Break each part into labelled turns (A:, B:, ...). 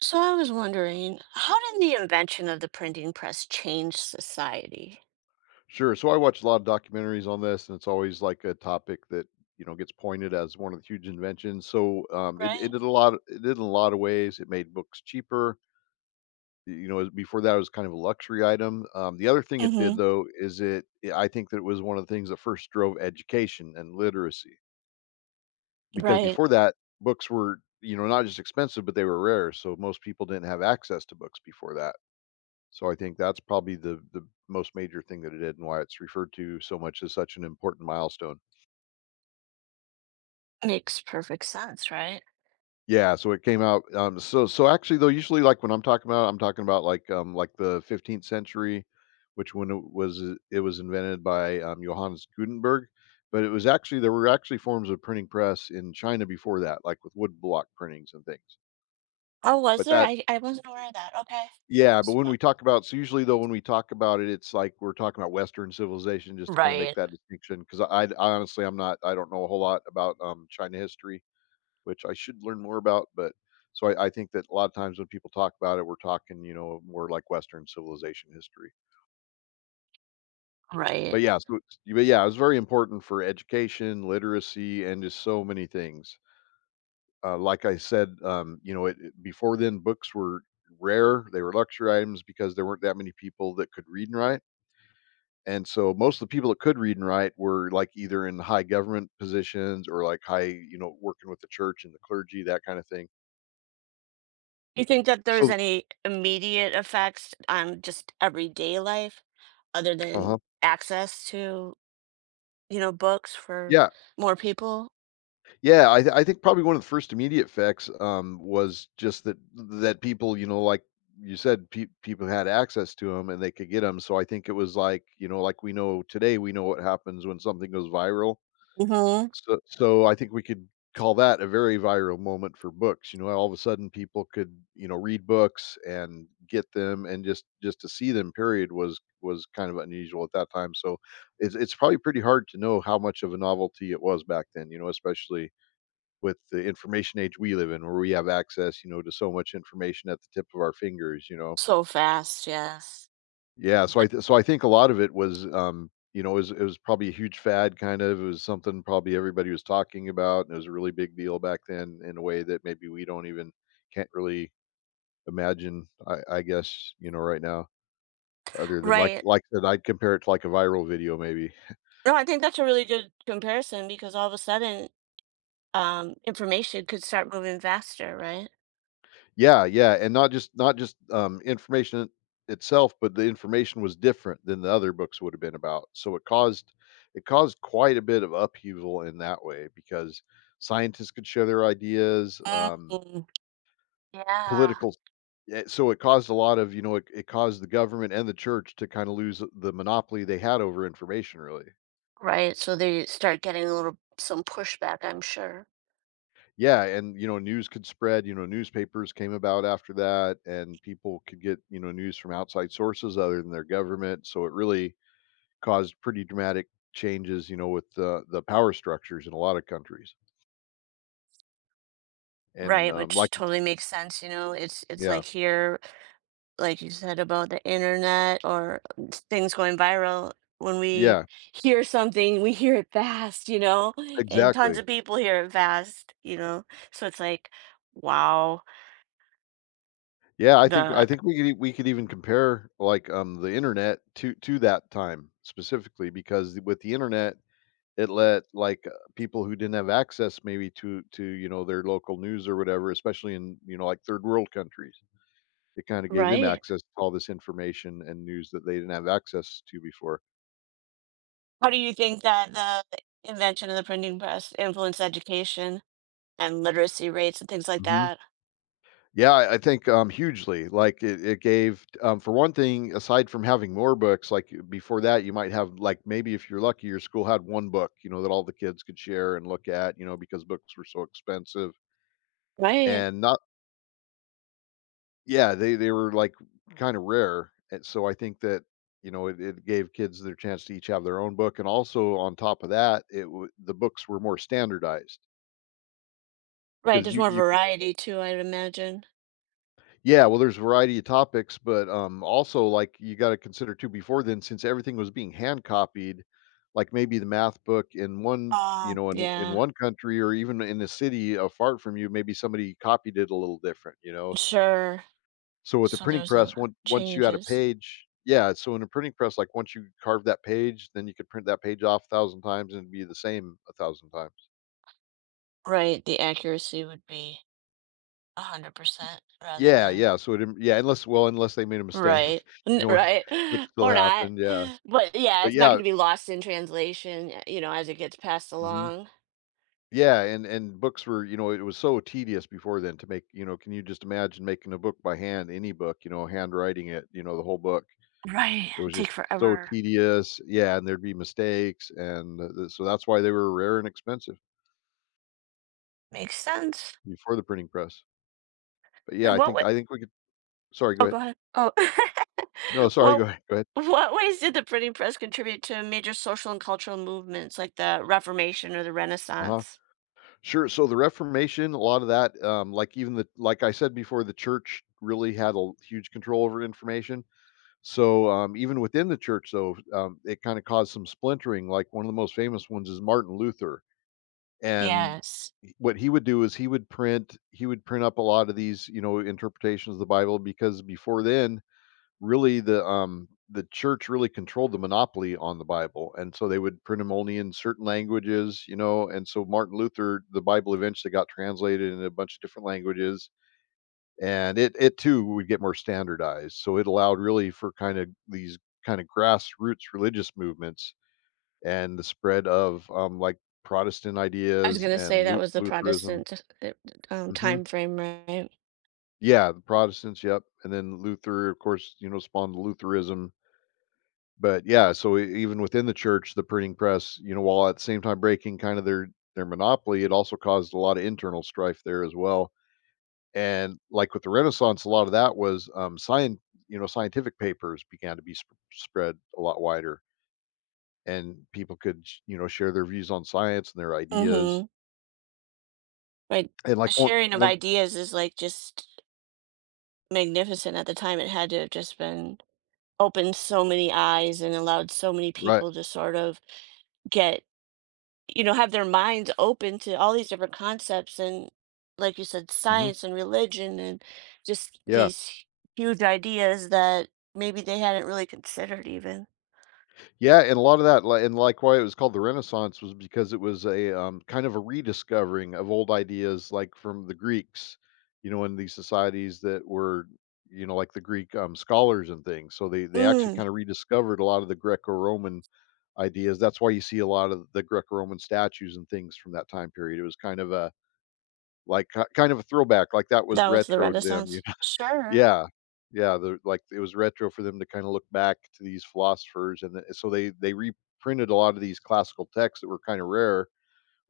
A: So I was wondering, how did the invention of the printing press change society?
B: Sure. So I watch a lot of documentaries on this, and it's always like a topic that gets pointed as one of the huge inventions. So it,
A: Right.
B: it did a lot. It did in a lot of ways. It made books cheaper. Before that it was kind of a luxury item. The other thing it did
A: hmm
B: though is it. I think that it was one of the things that first drove education and literacy, because
A: Right.
B: before that books were not just expensive but they were rare. So most people didn't have access to books before that, so I think that's probably the most major thing that it did and why it's referred to so much as such an important milestone.
A: Makes perfect sense, right?
B: Yeah, so it came out so actually, though, usually like when I'm talking about like the 15th century, which when it was invented by Johannes Gutenberg, but it was actually there were actually forms of printing press in China before that, like with wood block printings and things.
A: Oh, was
B: But
A: there?
B: that
A: I wasn't aware of that. Okay.
B: Yeah, but when
A: So-
B: we talk about, so usually though when we talk about it, it's like we're talking about Western civilization just to kind of make
A: right.
B: that distinction, 'cause I honestly I'm not I don't know a whole lot about, China history, which I should learn more about, but so I think that a lot of times when people talk about it, we're talking, more like Western civilization history.
A: Right.
B: But yeah, so it's but yeah, it's very important for education, literacy, and just so many things. Like I said, it before then, books were rare. They were luxury items because there weren't that many people that could read and write. And so most of the people that could read and write were like either in high government positions or like high, working with the church and the clergy, that kind of thing.
A: You think that there's
B: So,
A: any immediate effects on just everyday life other than
B: uh-huh.
A: access to, books for
B: Yeah,
A: more people?
B: yeah. I think probably one of the first immediate effects was just that people, like you said, people had access to them and they could get them. So I think it was like, like we know today, we know what happens when something goes viral.
A: hmm
B: So I think we could call that a very viral moment for books. All of a sudden people could, read books and get them and just to see them period was kind of unusual at that time. So it's probably pretty hard to know how much of a novelty it was back then, especially with the information age we live in where we have access, to so much information at the tip of our fingers.
A: So fast, yes.
B: Yeah, so I think a lot of it was, it was probably a huge fad kind of. It was something probably everybody was talking about, and it was a really big deal back then in a way that maybe we don't even can't really imagine, I guess, right now, other than like
A: Right.
B: like that, I'd compare it to like a viral video maybe.
A: No, I think that's a really good comparison because all of a sudden, information could start moving faster, right?
B: Yeah, yeah, and not just information itself, but the information was different than the other books would have been about. So it caused quite a bit of upheaval in that way because scientists could share their ideas,
A: Mm, yeah.
B: political yeah, so it caused a lot of, it caused the government and the church to kinda lose the monopoly they had over information, really.
A: Right. So they start getting a little some pushback, I'm sure.
B: Yeah, and, news could spread. Newspapers came about after that, and people could get, news from outside sources other than their government, so it really caused pretty dramatic changes, with the power structures in a lot of countries. And,
A: Right, which
B: like,
A: totally makes sense. It's
B: yeah,
A: like here, like you said about the internet or things going viral. When we
B: yeah,
A: hear something, we hear it fast, and tons
B: exactly.
A: of people hear it fast, So it's like, wow,
B: Yeah, I think I
A: the
B: think we could e we could even compare, like, the internet to that time specifically because with the internet, it let, like, people who didn't have access maybe to their local news or whatever, especially in, like, third world countries. It kinda gave them
A: right.
B: access to all this information and news that they didn't have access to before.
A: How do you think that the invention of the printing press influenced education and literacy rates and things like
B: Mhm.
A: that?
B: Yeah, I think, hugely. Like, it gave, for one thing, aside from having more books, like, before that, you might have, like, maybe if you're lucky, your school had one book, that all the kids could share and look at, because books were so expensive,
A: Right.
B: and not. Yeah, they were, like, kinda rare, and so I think that, it gave kids their chance to each have their own book, and also on top of that, it w the books were more standardized
A: Right,
B: because
A: there's
B: you
A: more
B: you
A: variety too, I'd imagine.
B: Yeah, well, there's a variety of topics, but, also, like, you gotta consider too before then, since everything was being hand copied, like, maybe the math book in one, in
A: Yeah,
B: one country or even in a city apart from you, maybe somebody copied it a little different, you know? S
A: sure.
B: So with the
A: So
B: printing
A: there's the
B: press, once you had a
A: changes.
B: page, yeah, so in a printing press, like, once you carved that page, then you could print that page off 1,000 times and it'd be the same 1,000 times.
A: Right, the accuracy would be 100% rather
B: Yeah,
A: than
B: yeah, so it did, yeah, unless they made a mistake,
A: right.
B: you know,
A: Right.
B: which still
A: Or not.
B: happened, yeah.
A: But yeah,
B: But
A: it's not going
B: yeah.
A: to be lost in translation, you know, as it gets passed
B: Mhm.
A: along.
B: Yeah, and books were, it was so tedious before then to make. Can you just imagine making a book by hand, any book, handwriting it, the whole book.
A: Right.
B: It was
A: Take
B: just so
A: forever.
B: tedious. Yeah, and there'd be mistakes, and th th so that's why they were rare and expensive
A: Makes sense.
B: before the printing press. But yeah,
A: In
B: I
A: what way?
B: think I think we could. Sorry, go
A: Oh, go
B: ahead.
A: ahead. Oh.
B: No, sorry, go
A: Well,
B: ahead. Go ahead.
A: what ways did the printing press contribute to major social and cultural movements like the Reformation or the
B: Uh-huh.
A: Renaissance?
B: Sure, so the Reformation, a lot of that, like even the, like I said before, the church really had a huge control over information. So, even within the church, though, it kind of caused some splintering. Like one of the most famous ones is Martin Luther, and
A: Yes.
B: what he would do is he would print up a lot of these, interpretations of the Bible. Because before then, really the church really controlled the monopoly on the Bible, and so they would print them only in certain languages. And so, Martin Luther, the Bible eventually got translated in a bunch of different languages, and it too would get more standardized, so it allowed really for kind of these kind of grassroots religious movements and the spread of, like, Protestant
A: I was
B: ideas
A: gonna
B: and
A: say that
B: Lu
A: was the
B: Lutheranism.
A: Protestant
B: Mhm.
A: time frame, right?
B: Yeah, the Protestants, yep, and then Luther, of course, spawned Lutheranism. But, yeah, so e even within the church, the printing press, while at the same time breaking kind of their monopoly, it also caused a lot of internal strife there as well. And like with the Renaissance, a lot of that was, science. Scientific papers began to be spread a lot wider, and people could share their views on science and their ideas.
A: hmm Like
B: And
A: the
B: like one
A: sharing of
B: one
A: ideas is like just magnificent at the time. It had to have just been opened so many eyes and allowed so many
B: right.
A: people to sort of get, you know, have their minds open to all these different concepts and, like you said,
B: Hmm,
A: science and religion and just
B: yeah,
A: these huge ideas that maybe they hadn't really considered even.
B: yeah, and a lot of that, and like why it was called the Renaissance was because it was a, kind of a rediscovering of old ideas, like from the Greeks. In these societies that were, like the Greek, scholars and things, so they actually
A: Mm,
B: kind of rediscovered a lot of the Greco-Roman ideas. That's why you see a lot of the Greco-Roman statues and things from that time period. It was kind of a like ki kind of a throwback, like that was
A: that was the
B: retro to them, you
A: Renaissance.
B: know?
A: Sure.
B: Yeah. Yeah, the like, it was retro for them to kinda look back to these philosophers, and the so they reprinted a lot of these classical texts that were kinda rare,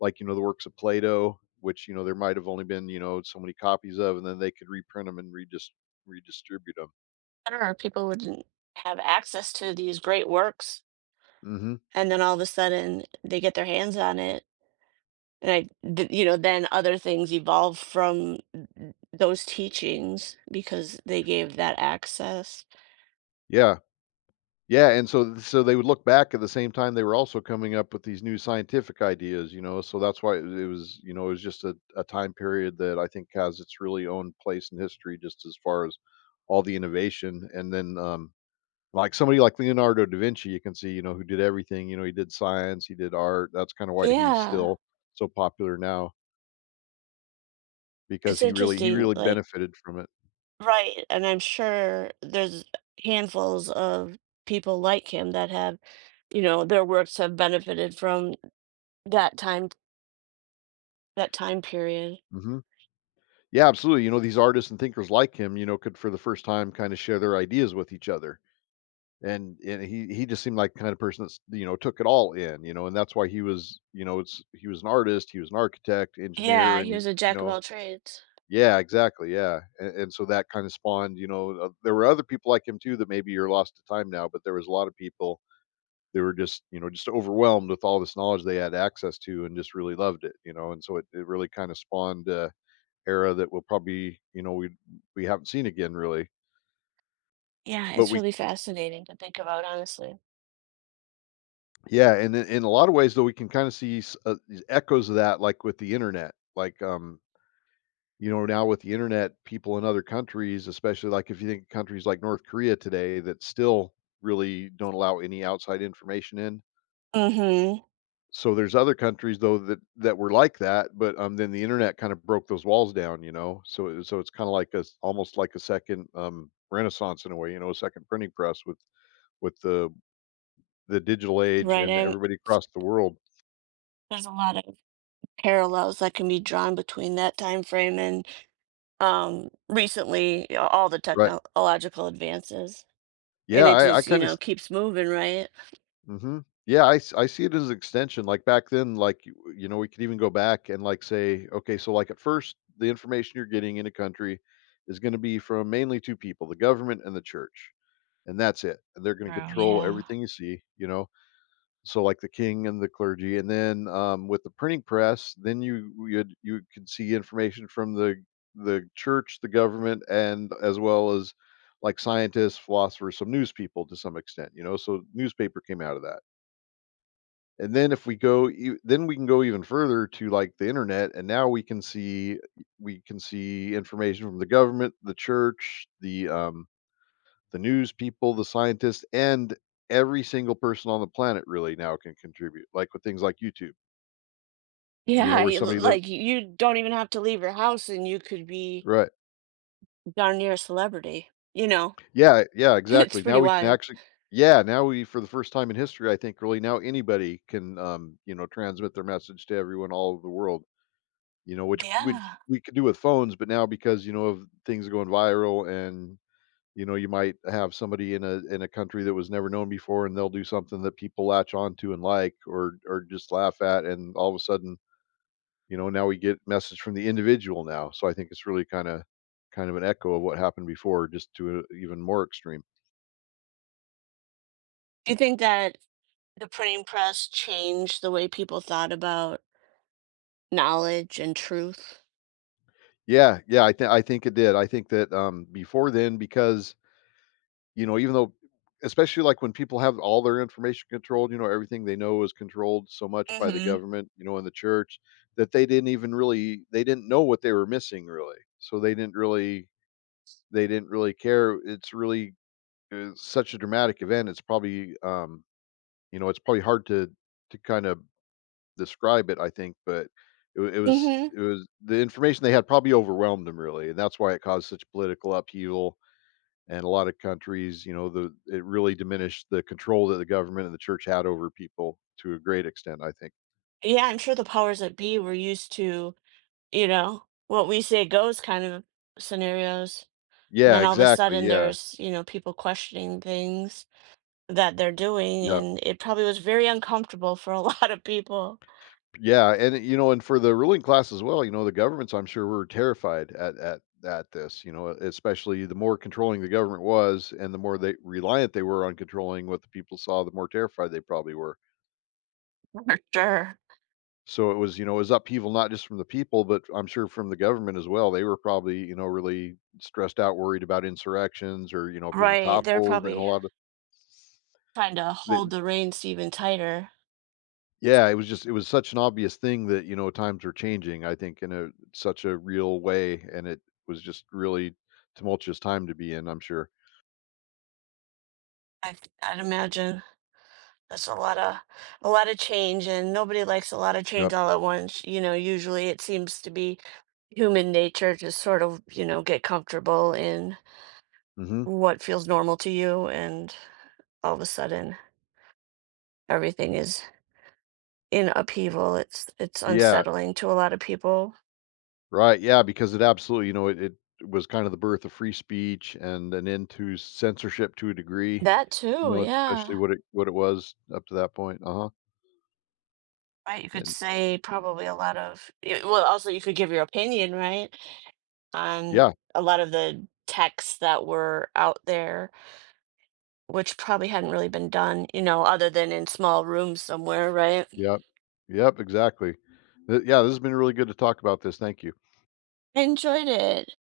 B: like, the works of Plato, which, there might have only been, so many copies of, and then they could reprint them and redistribute them.
A: Sure. People wouldn't have access to these great works.
B: 'Em. Mhm.
A: And then all of a sudden they get their hands on it. And you know, then other things evolve from those teachings because they gave that access.
B: Yeah. Yeah, and so they would look back at the same time they were also coming up with these new scientific ideas. So that's why it was, it was just a time period that I think has its really own place in history, just as far as all the innovation. And then, like somebody like Leonardo da Vinci, you can see, you know, who did everything. You know, he did science, he did art. That's kind of why he's
A: Yeah.
B: still so popular now because
A: It's
B: he really he
A: interesting,
B: really
A: like
B: benefited from it.
A: right, and I'm sure there's handfuls of people like him that have, you know, their works have benefited from that time that time period.
B: hmm Yeah, absolutely. You know, these artists and thinkers like him, you know, could for the first time kind of share their ideas with each other. And he just seemed like the kind of person that's, you know, took it all in, you know, and that's why he was, you know it's he was an artist, he was an architect,
A: Yeah,
B: engineer, and
A: he
B: he
A: was a
B: you
A: jack of
B: know
A: all trades.
B: yeah, exactly, yeah, and so that kind of spawned, you know, there were other people like him too that maybe you're lost to time now, but there was a lot of people. They were just, you know, just overwhelmed with all this knowledge they had access to and just really loved it, you know. And so it really kind of spawned a era that we'll probably, you know, we haven't seen again really.
A: Yeah,
B: but
A: it's
B: we
A: really fascinating to think about, honestly.
B: Yeah, and in a lot of ways, though, we can kind of see these echoes of that, like with the internet. Like, you know, now with the internet, people in other countries, especially like if you think countries like North Korea today, that still really don't allow any outside information in.
A: Mhm.
B: So there's other countries though that were like that, but then the internet kind of broke those walls down, you know. So so it's kind of like a almost like a second renaissance in a way, you know, a second printing press with with the digital age,
A: Right,
B: and
A: and
B: everybody across the world,
A: there's a lot of parallels that can be drawn between that time frame and recently, you know, all the
B: right?
A: technological advances. And
B: Yeah,
A: it
B: I
A: just, you
B: kind of.
A: know, keeps moving, right?
B: hmm Yeah, I I see it as an extension. Like back then, like you know, we could even go back and like say, okay, so like at first, the information you're getting in a country is going to be from mainly two people, the government and the church, and that's it. And they're going to
A: True,
B: control
A: yeah.
B: everything you see, you know. So like the king and the clergy, and then with the printing press, then you can see information from the church, the government, and as well as like scientists, philosophers, some news people to some extent, you know. So newspaper came out of that. And then if we go, then we can go even further to like the internet, and now we can see information from the government, the church, the news people, the scientists, and every single person on the planet really now can contribute. Like with things like YouTube, you know,
A: Yeah,
B: where
A: you l
B: somebody live,
A: like, you don't even have to leave your house, and you could be
B: right?
A: darn near a celebrity, you know?
B: Yeah, yeah,
A: It's
B: exactly.
A: pretty
B: Now we can
A: wild.
B: actually, yeah, now we, for the first time in history, I think, really now anybody can, you know, transmit their message to everyone all over the world. You know, which we
A: Yeah.
B: we could do with phones, but now because, you know, of things going viral and, you know, you might have somebody in a country that was never known before, and they'll do something that people latch on to and like, or just laugh at, and all of a sudden, you know, now we get message from the individual now. So I think it's really kind of an echo of what happened before, just to a even more extreme.
A: Do you think that the printing press changed the way people thought about knowledge and truth?
B: Yeah, yeah, I think it did. I think that, before then because, you know, even though, especially, like, when people have all their information controlled, you know, everything they know is controlled so much by the
A: Mhm.
B: government, you know, and the church, that they didn't know what they were missing, really. So they didn't really care. It's really it's such a dramatic event. It's probably, you know, it's probably hard to kind of describe it, I think, but
A: Mhm.
B: it was the information they had probably overwhelmed them, really, and that's why it caused such political upheaval and a lot of countries, you know, the it really diminished the control that the government and the church had over people to a great extent, I think.
A: Yeah, I'm sure the powers that be were used to, you know, what we say goes kind of scenarios, and
B: Yeah,
A: then all of a
B: exactly,
A: sudden
B: yeah,
A: there's, you know, people questioning things that they're doing,
B: yeah,
A: and it probably was very uncomfortable for a lot of people.
B: yeah, and, you know, and for the ruling class as well, you know, the governments, I'm sure, were terrified at this, you know, especially the more controlling the government was and the more they reliant they were on controlling what the people saw, the more terrified they probably were.
A: For sure.
B: So it was, you know, it was upheaval not just from the people, but I'm sure from the government as well. They were probably, you know, really stressed out, worried about insurrections or, you know, being
A: Right. They're
B: toppled, and a
A: probably
B: lot of
A: trying to
B: the
A: hold the reins even tighter.
B: yeah, it was just it was such an obvious thing that, you know, times were changing, I think, in a such a real way. And it was just really tumultuous time to be in, I'm sure.
A: I, I'd imagine that's a lot of change, and nobody likes a lot of change
B: Yep.
A: all at once. You know, usually it seems to be human nature to sort of, you know, get comfortable in
B: hmm
A: what feels normal to you, and all of a sudden everything is in upheaval. It's
B: Yeah.
A: unsettling to a lot of people.
B: Right, yeah, because it absolutely, you know, it was kind of the birth of free speech and an end to censorship to a degree,
A: That
B: you
A: too,
B: know, especially
A: yeah.
B: what it was up to that point, uh-huh,
A: Right, you could
B: and
A: say probably a lot of. Y- Well, also you could give your opinion, right? On
B: yeah,
A: a lot of the texts that were out there, which probably hadn't really been done, you know, other than in small rooms somewhere, right?
B: yep, yep, exactly. Th Yeah, this has been really good to talk about this, thank you.
A: I enjoyed it.